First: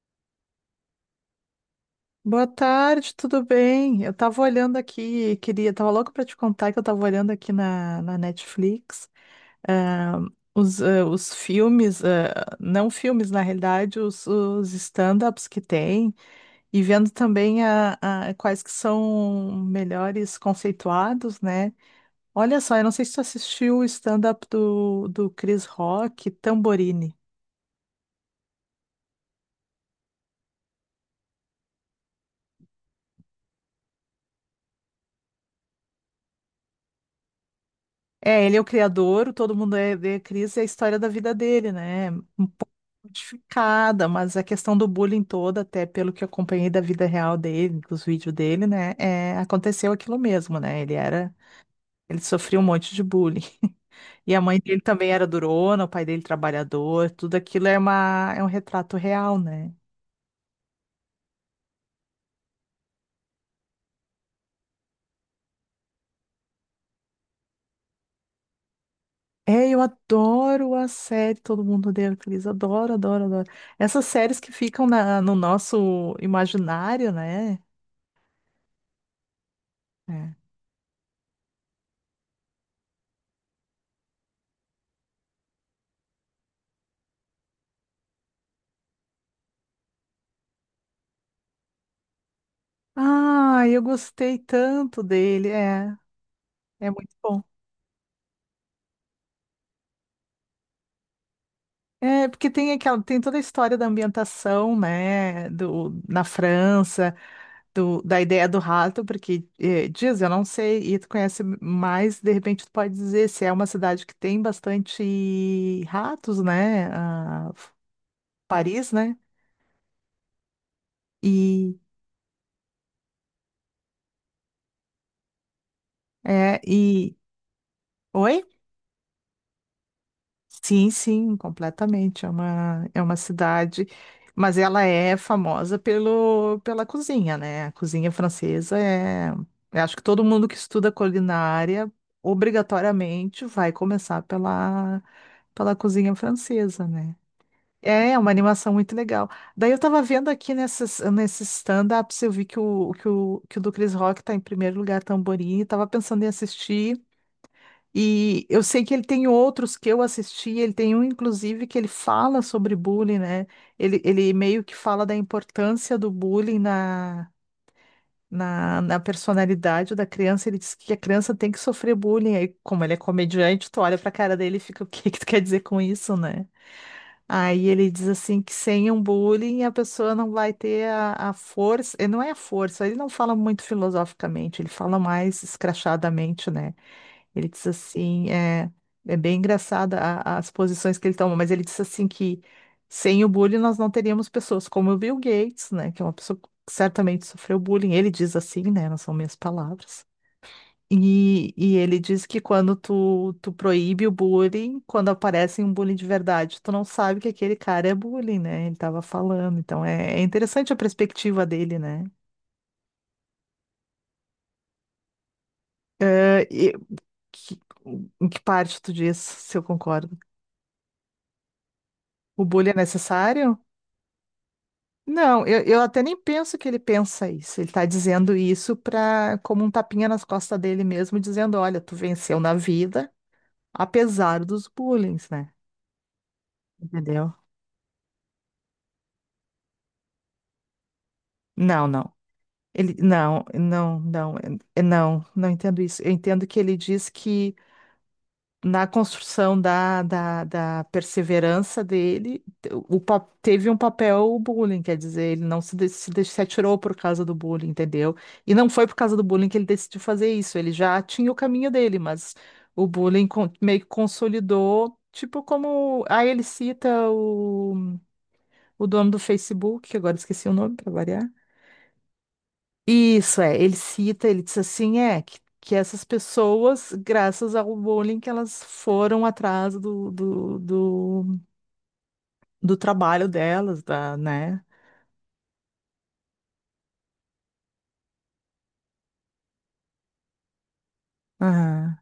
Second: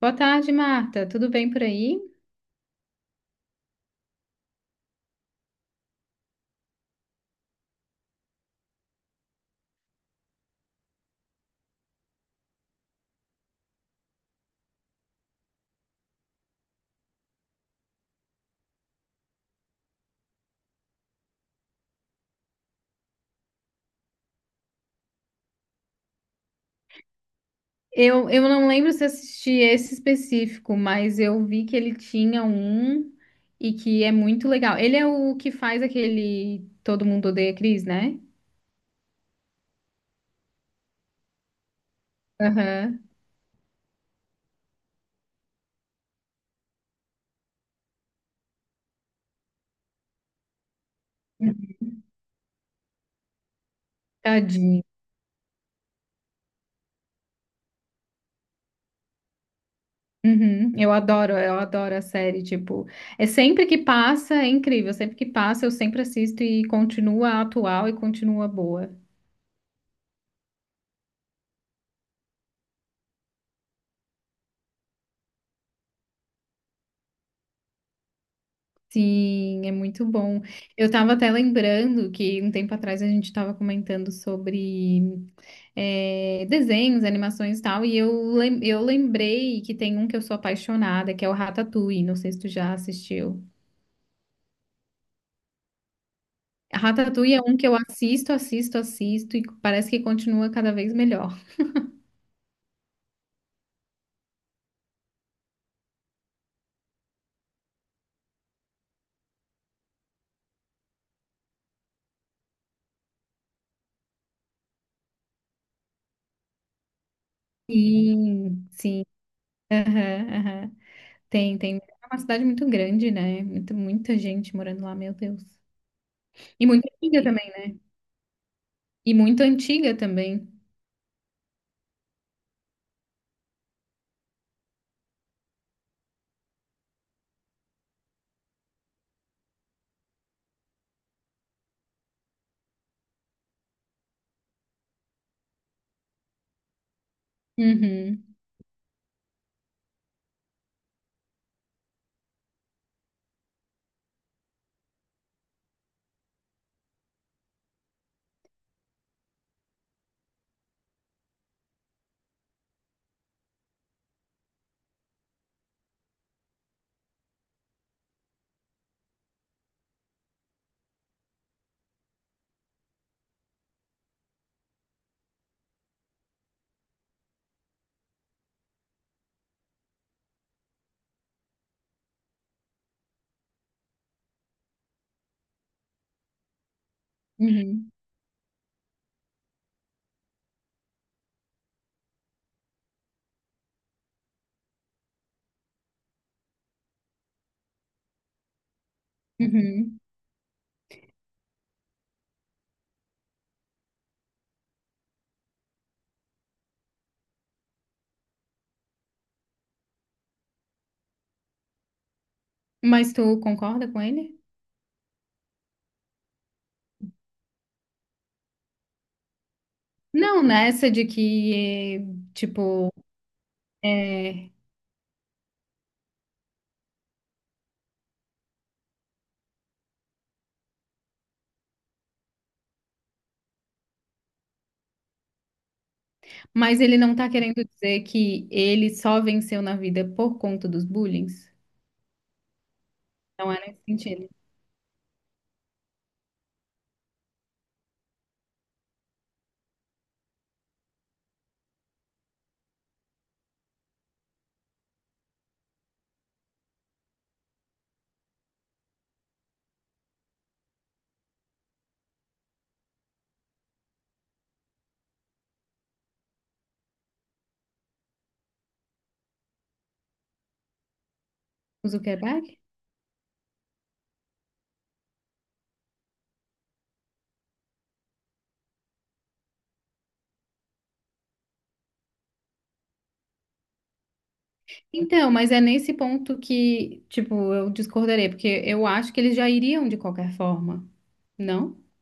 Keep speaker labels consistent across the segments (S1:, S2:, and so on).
S1: Boa tarde, Marta. Tudo bem por aí?
S2: Boa tarde, tudo bem? Eu tava olhando aqui, queria, tava louco pra te contar que eu tava olhando aqui na Netflix, ah, os filmes, não filmes, na realidade, os stand-ups que tem, e vendo também quais que são melhores conceituados, né? Olha só, eu não sei se tu assistiu o stand-up do Chris Rock, Tamborini.
S1: Eu não lembro se assisti esse específico, mas eu vi que ele tinha um e que é muito legal. Ele é o que faz aquele Todo Mundo Odeia Chris, né?
S2: É, ele é o criador, todo mundo é Cris, é a história da vida dele, né? Um pouco
S1: Aham.
S2: modificada, mas a questão do bullying toda, até pelo que eu acompanhei da vida real dele, dos vídeos dele, né? É, aconteceu aquilo mesmo, né? Ele sofria um monte de bullying. E a mãe dele
S1: Tadinho.
S2: também era durona, o pai dele trabalhador, tudo aquilo é um retrato real, né?
S1: Uhum. Eu adoro a série, tipo, é sempre que passa, é incrível, sempre que passa eu sempre assisto e continua atual e continua boa.
S2: É, eu adoro a série Todo Mundo Odeia o Chris, adoro, adoro, adoro. Essas séries que ficam no nosso imaginário, né?
S1: Sim, é muito
S2: É.
S1: bom. Eu estava até lembrando que um tempo atrás a gente estava comentando sobre desenhos, animações e tal, e eu lembrei que tem um que eu sou apaixonada, que é o Ratatouille. Não sei se tu já assistiu.
S2: Ah, eu gostei tanto dele. É. É muito
S1: Ratatouille é
S2: bom.
S1: um que eu assisto, assisto, assisto, e parece que continua cada vez melhor.
S2: É, porque tem tem toda a história da ambientação, né, na França, da ideia do rato, porque diz, eu não sei, e tu conhece mais, de repente tu pode dizer se é uma cidade que tem bastante ratos, né,
S1: Sim,
S2: Paris,
S1: sim.
S2: né,
S1: Aham, aham. Tem,
S2: e,
S1: tem. É uma cidade muito grande, né? Muita gente morando lá, meu Deus.
S2: é,
S1: E muito
S2: e,
S1: antiga também.
S2: oi?
S1: E muito antiga também.
S2: Sim, sim, completamente. É uma cidade, mas ela é famosa pela cozinha, né? A cozinha francesa é. Eu acho que todo mundo que estuda culinária obrigatoriamente vai começar pela cozinha francesa, né? É
S1: Uhum,
S2: uma animação muito legal. Daí eu tava vendo aqui nesses stand-ups, eu vi que o do Chris Rock tá em primeiro lugar, Tamborim, e tava pensando em assistir. E eu sei que ele tem outros que eu assisti, ele tem um, inclusive, que ele fala sobre bullying, né? Ele meio que fala da importância do bullying na personalidade da criança. Ele diz que a criança tem que sofrer bullying. Aí, como ele é comediante, tu olha pra cara dele e fica: o que que tu quer dizer com isso, né? Aí ele diz assim que sem um bullying a pessoa não vai ter a força, não é a força, ele não fala muito filosoficamente, ele fala mais escrachadamente, né? Ele diz
S1: uhum,
S2: assim, é bem engraçada as posições que ele toma, mas ele diz assim que sem o bullying nós não teríamos pessoas como o Bill Gates, né, que é uma pessoa que certamente sofreu bullying. Ele diz assim, né, não são minhas
S1: uhum.
S2: palavras. E ele diz que quando tu proíbe o bullying, quando aparece um bullying de verdade, tu não sabe que aquele cara é bullying, né? Ele tava falando. Então é interessante a perspectiva dele, né?
S1: Mas tu concorda com ele?
S2: Eh, e que- Em que parte tu diz se eu concordo?
S1: Não, nessa de que,
S2: O bullying é
S1: tipo,
S2: necessário?
S1: é...
S2: Não, eu até nem penso que ele pensa isso. Ele está dizendo isso para como um tapinha nas costas dele mesmo, dizendo: olha, tu venceu na vida, apesar dos bullying, né?
S1: mas ele não tá
S2: Entendeu?
S1: querendo dizer que ele só venceu na vida por conta dos bullying?
S2: Não, não. Não,
S1: Não é nesse
S2: não,
S1: sentido.
S2: não, é, não, não entendo isso. Eu entendo que ele diz que na construção da perseverança dele, teve um papel o bullying, quer dizer, ele não se atirou por causa do bullying, entendeu? E não foi por causa do bullying que ele decidiu fazer isso, ele já tinha o caminho dele, mas o bullying meio que consolidou, tipo como... Aí ele cita o dono do Facebook, que agora esqueci o nome para variar,
S1: O Zuckerberg?
S2: isso é, ele cita, ele diz assim, que essas pessoas, graças ao bullying, que elas foram atrás do trabalho delas, né?
S1: Então, mas é nesse ponto que, tipo, eu discordarei, porque eu acho que eles já iriam de qualquer forma, não?
S2: Aham.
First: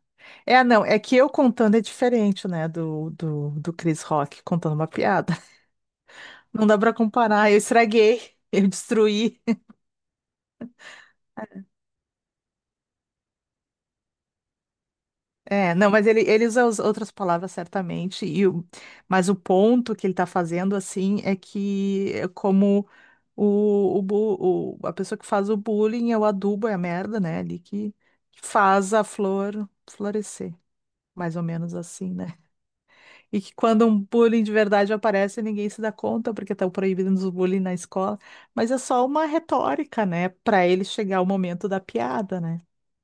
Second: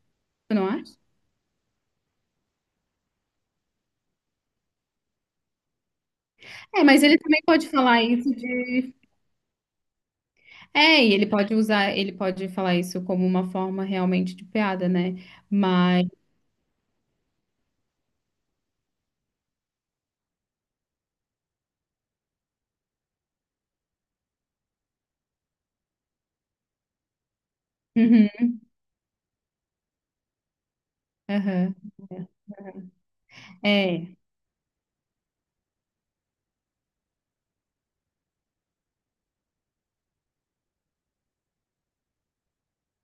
S1: Tu
S2: É,
S1: não
S2: não,
S1: acha?
S2: é que eu contando é diferente, né, do Chris Rock contando uma piada. Não dá
S1: É,
S2: pra
S1: mas ele também
S2: comparar, eu
S1: pode falar
S2: estraguei,
S1: isso
S2: eu
S1: de.
S2: destruí.
S1: É, e ele pode usar, ele pode falar isso como uma forma realmente de piada, né?
S2: É, não, mas
S1: Mas.
S2: ele usa as outras palavras certamente, mas o ponto que ele tá fazendo, assim, é que é como a pessoa que faz o bullying é o adubo, é a merda, né? Ali que faz a flor florescer. Mais
S1: Uhum,
S2: ou menos
S1: aham.
S2: assim, né? E que quando um
S1: É. É.
S2: bullying de verdade aparece, ninguém se dá conta, porque estão proibindo o bullying na escola. Mas é só uma retórica, né? Para ele chegar ao momento da piada, né?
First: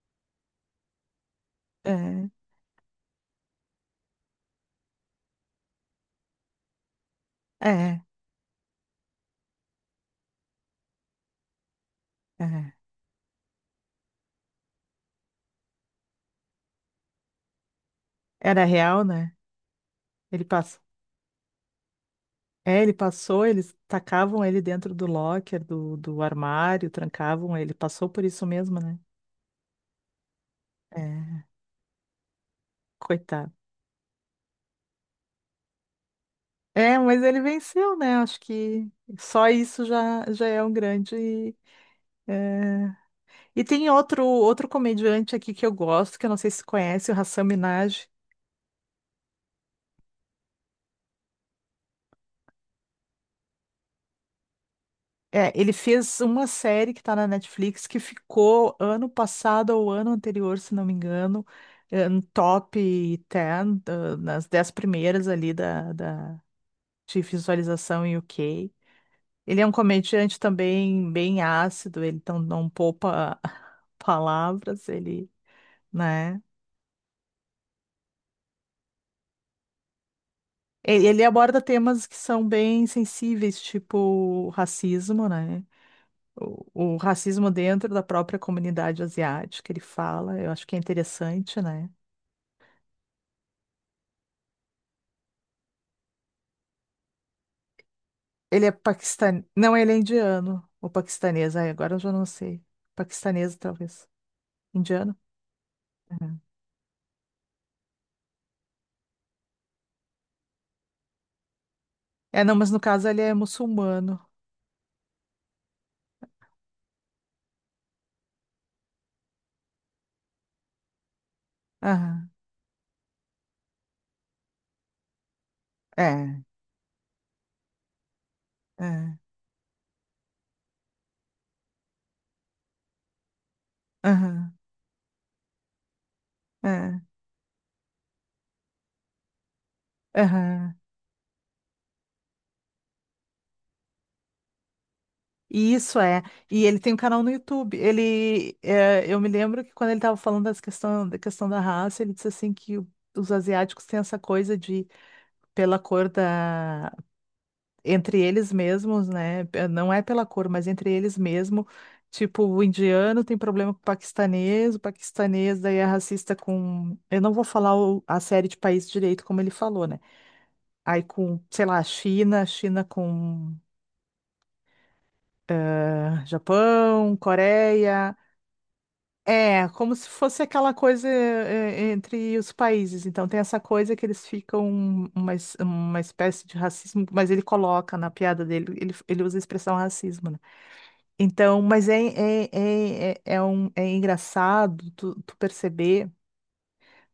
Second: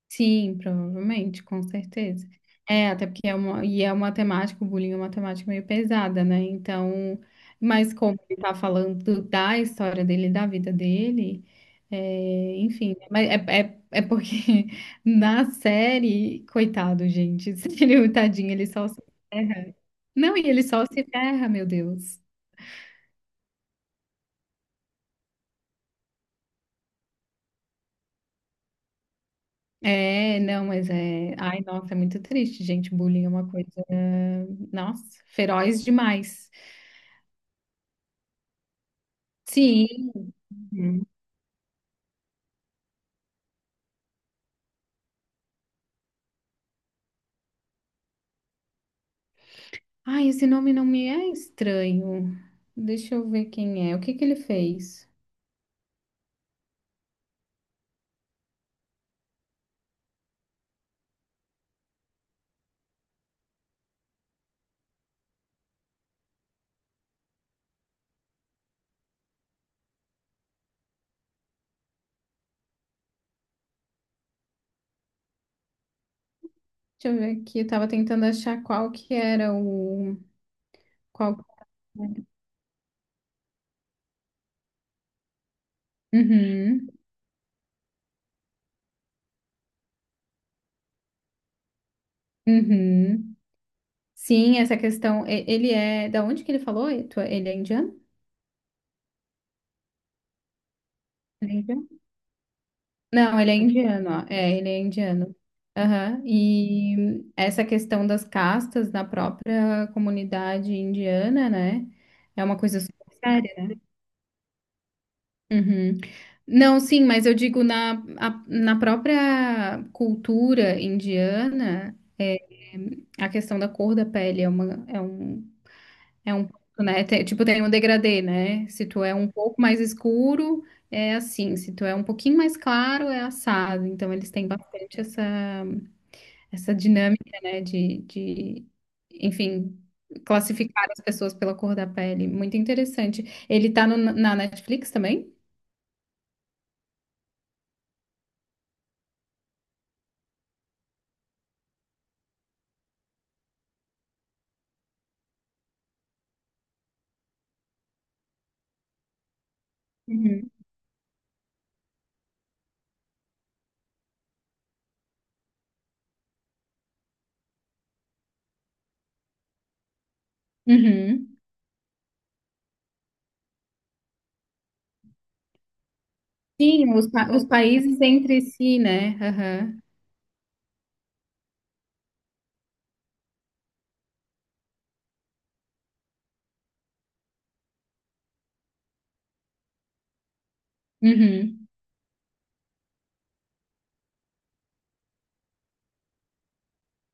S1: Sim, provavelmente, com
S2: É,
S1: certeza. É, até porque é uma, e é uma temática, o bullying é uma temática meio pesada, né? Então, mas
S2: é,
S1: como ele tá falando da história dele, da vida dele, é,
S2: é.
S1: enfim, né? Mas é, é, é porque na série, coitado, gente, ele, tadinho,
S2: Era
S1: ele só
S2: real,
S1: se
S2: né?
S1: ferra. Não,
S2: Ele
S1: e ele
S2: passou.
S1: só se ferra, meu Deus.
S2: É, ele passou, eles tacavam ele dentro do locker, do armário, trancavam ele. Passou por isso mesmo, né?
S1: É, não, mas é.
S2: É,
S1: Ai, nossa, é muito triste, gente. Bullying é uma
S2: coitado.
S1: coisa, nossa, feroz demais.
S2: É, mas ele venceu, né? Acho que só isso
S1: Sim.
S2: já é um
S1: Uhum.
S2: grande. É. E tem outro comediante aqui que eu gosto, que eu não sei se conhece, o Hasan Minhaj.
S1: Ai, esse nome não me é estranho. Deixa eu ver quem é. O que que ele fez?
S2: É, ele fez uma série que está na Netflix que ficou ano passado ou ano anterior, se não me engano, no top 10 nas 10 primeiras ali de visualização em UK. Ele é um comediante também bem ácido, ele então não poupa palavras, ele né?
S1: Deixa eu ver aqui. Eu tava tentando achar qual que era o.
S2: Ele
S1: Qual...
S2: aborda temas que são bem sensíveis, tipo racismo, né?
S1: Uhum,
S2: O racismo dentro da própria comunidade asiática, ele fala, eu acho que é interessante, né?
S1: uhum. Sim, essa questão. Ele é. Da onde que ele falou? Ele é indiano?
S2: Ele é paquistanês, não, ele é indiano, ou
S1: Ele
S2: paquistanês,
S1: é
S2: ai,
S1: indiano?
S2: agora eu já não sei.
S1: Não, ele é
S2: Paquistanês, talvez.
S1: indiano, ó. É, ele é
S2: Indiano?
S1: indiano.
S2: É,
S1: Aham. E essa questão das castas na própria comunidade indiana, né?
S2: é,
S1: É
S2: não,
S1: uma
S2: mas no
S1: coisa super
S2: caso ele é
S1: séria, né?
S2: muçulmano.
S1: Uhum. Não, sim, mas eu digo na própria cultura indiana,
S2: Aham,
S1: a questão da cor da pele é uma, é um, é
S2: é,
S1: um, ponto, né? Tipo, tem um degradê, né? Se tu é
S2: é,
S1: um pouco mais escuro, é assim. Se tu é um pouquinho mais claro, é assado. Então, eles têm
S2: aham,
S1: bastante essa, essa
S2: é,
S1: dinâmica, né? Enfim,
S2: aham.
S1: classificar as pessoas pela cor da pele. Muito interessante. Ele tá na Netflix também?
S2: E isso é. E ele tem um canal no YouTube. Eu me lembro que quando ele estava falando da questão da raça, ele disse assim que os asiáticos têm essa coisa de, pela cor da, entre eles mesmos, né? Não é pela cor, mas entre eles mesmo. Tipo, o indiano tem problema com o paquistanês daí é racista com. Eu não vou falar a série de países direito como ele falou, né? Aí
S1: Uhum.
S2: com, sei lá, China, China com,
S1: Sim,
S2: Japão,
S1: os países
S2: Coreia.
S1: entre si, né?
S2: É,
S1: Aham.
S2: como se fosse aquela coisa, entre os países. Então, tem essa coisa que eles ficam uma espécie de racismo, mas ele coloca na piada dele, ele usa a expressão racismo, né? Então,
S1: Uhum.
S2: mas é engraçado tu perceber,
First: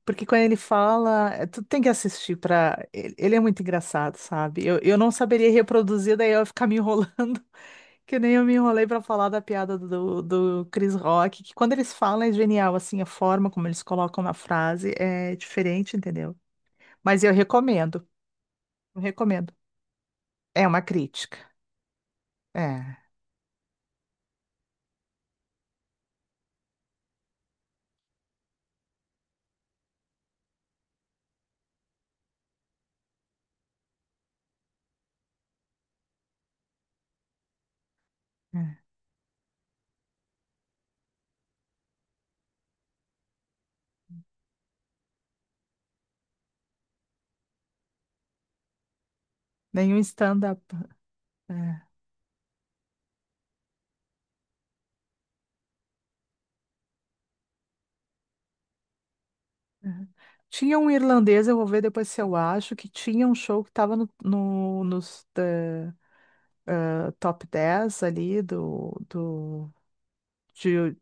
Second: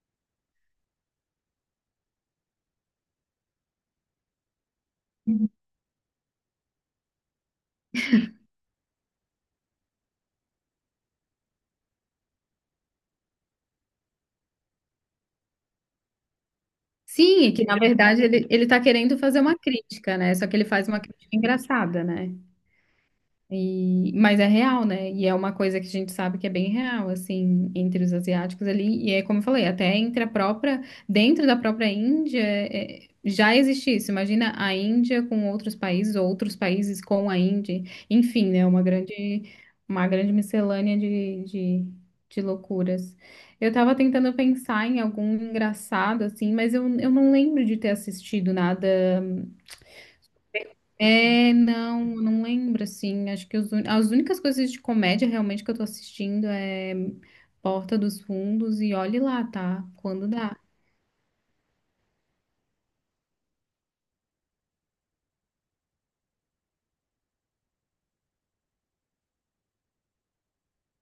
S2: porque quando ele fala, tu tem que assistir pra. Ele é muito engraçado, sabe? Eu não saberia reproduzir, daí eu ia ficar me enrolando. Que nem eu me enrolei pra falar da piada do Chris Rock, que quando eles falam é genial, assim, a forma como eles colocam na frase é diferente, entendeu? Mas eu
S1: Sim, e que na
S2: recomendo,
S1: verdade ele tá
S2: eu
S1: querendo fazer
S2: recomendo.
S1: uma crítica, né? Só que ele
S2: É uma
S1: faz uma crítica
S2: crítica.
S1: engraçada, né?
S2: É,
S1: E, mas é real, né? E é uma coisa que a gente sabe que é bem real, assim, entre os asiáticos ali. E é como eu falei, até entre a própria, dentro da própria Índia, já existe isso. Imagina a Índia com outros países, ou outros países com a Índia. Enfim, né? Uma
S2: é.
S1: grande, uma grande miscelânea de loucuras. Eu tava tentando pensar em algum engraçado, assim, mas eu não lembro de ter assistido nada.
S2: Nenhum stand-up.
S1: É,
S2: É,
S1: não, não lembro, assim. Acho que as únicas coisas de comédia realmente que eu tô assistindo é Porta dos Fundos e Olhe Lá, tá?
S2: é.
S1: Quando dá.
S2: Tinha um irlandês, eu vou ver depois se eu acho, que tinha um show que estava nos top 10 ali de,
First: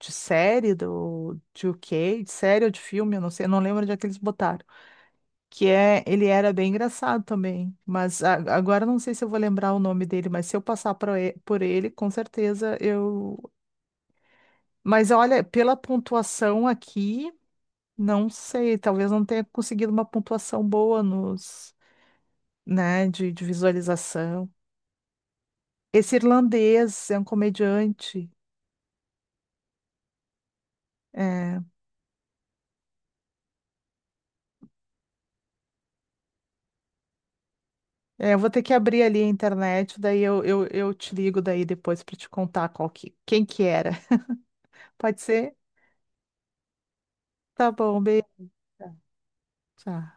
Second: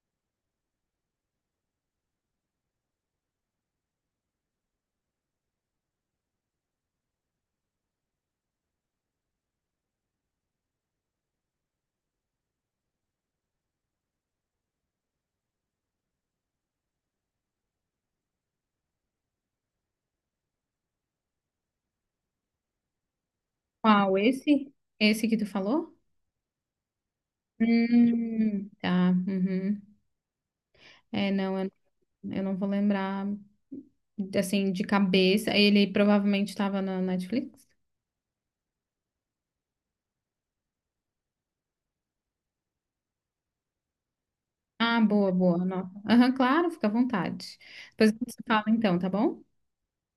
S2: de série, de UK, de série ou de filme, eu não sei, eu não lembro onde é que eles botaram. Ele era bem engraçado também, mas agora não sei se eu vou lembrar o nome dele, mas se eu passar por ele, com certeza eu. Mas olha, pela pontuação aqui, não sei, talvez não tenha conseguido uma pontuação boa nos, né, de
S1: Qual?
S2: visualização.
S1: Esse? Esse que tu falou?
S2: Esse irlandês é um comediante.
S1: Tá. Uhum. É,
S2: É,
S1: não, eu não vou lembrar, assim, de cabeça. Ele provavelmente estava na Netflix.
S2: é, eu vou ter que abrir ali a internet, daí eu te ligo daí depois para te contar quem que era.
S1: Ah,
S2: Pode
S1: boa,
S2: ser?
S1: boa. Nossa. Aham, claro, fica à vontade.
S2: Tá bom,
S1: Depois a
S2: beijo.
S1: gente se fala então, tá bom?
S2: Tchau.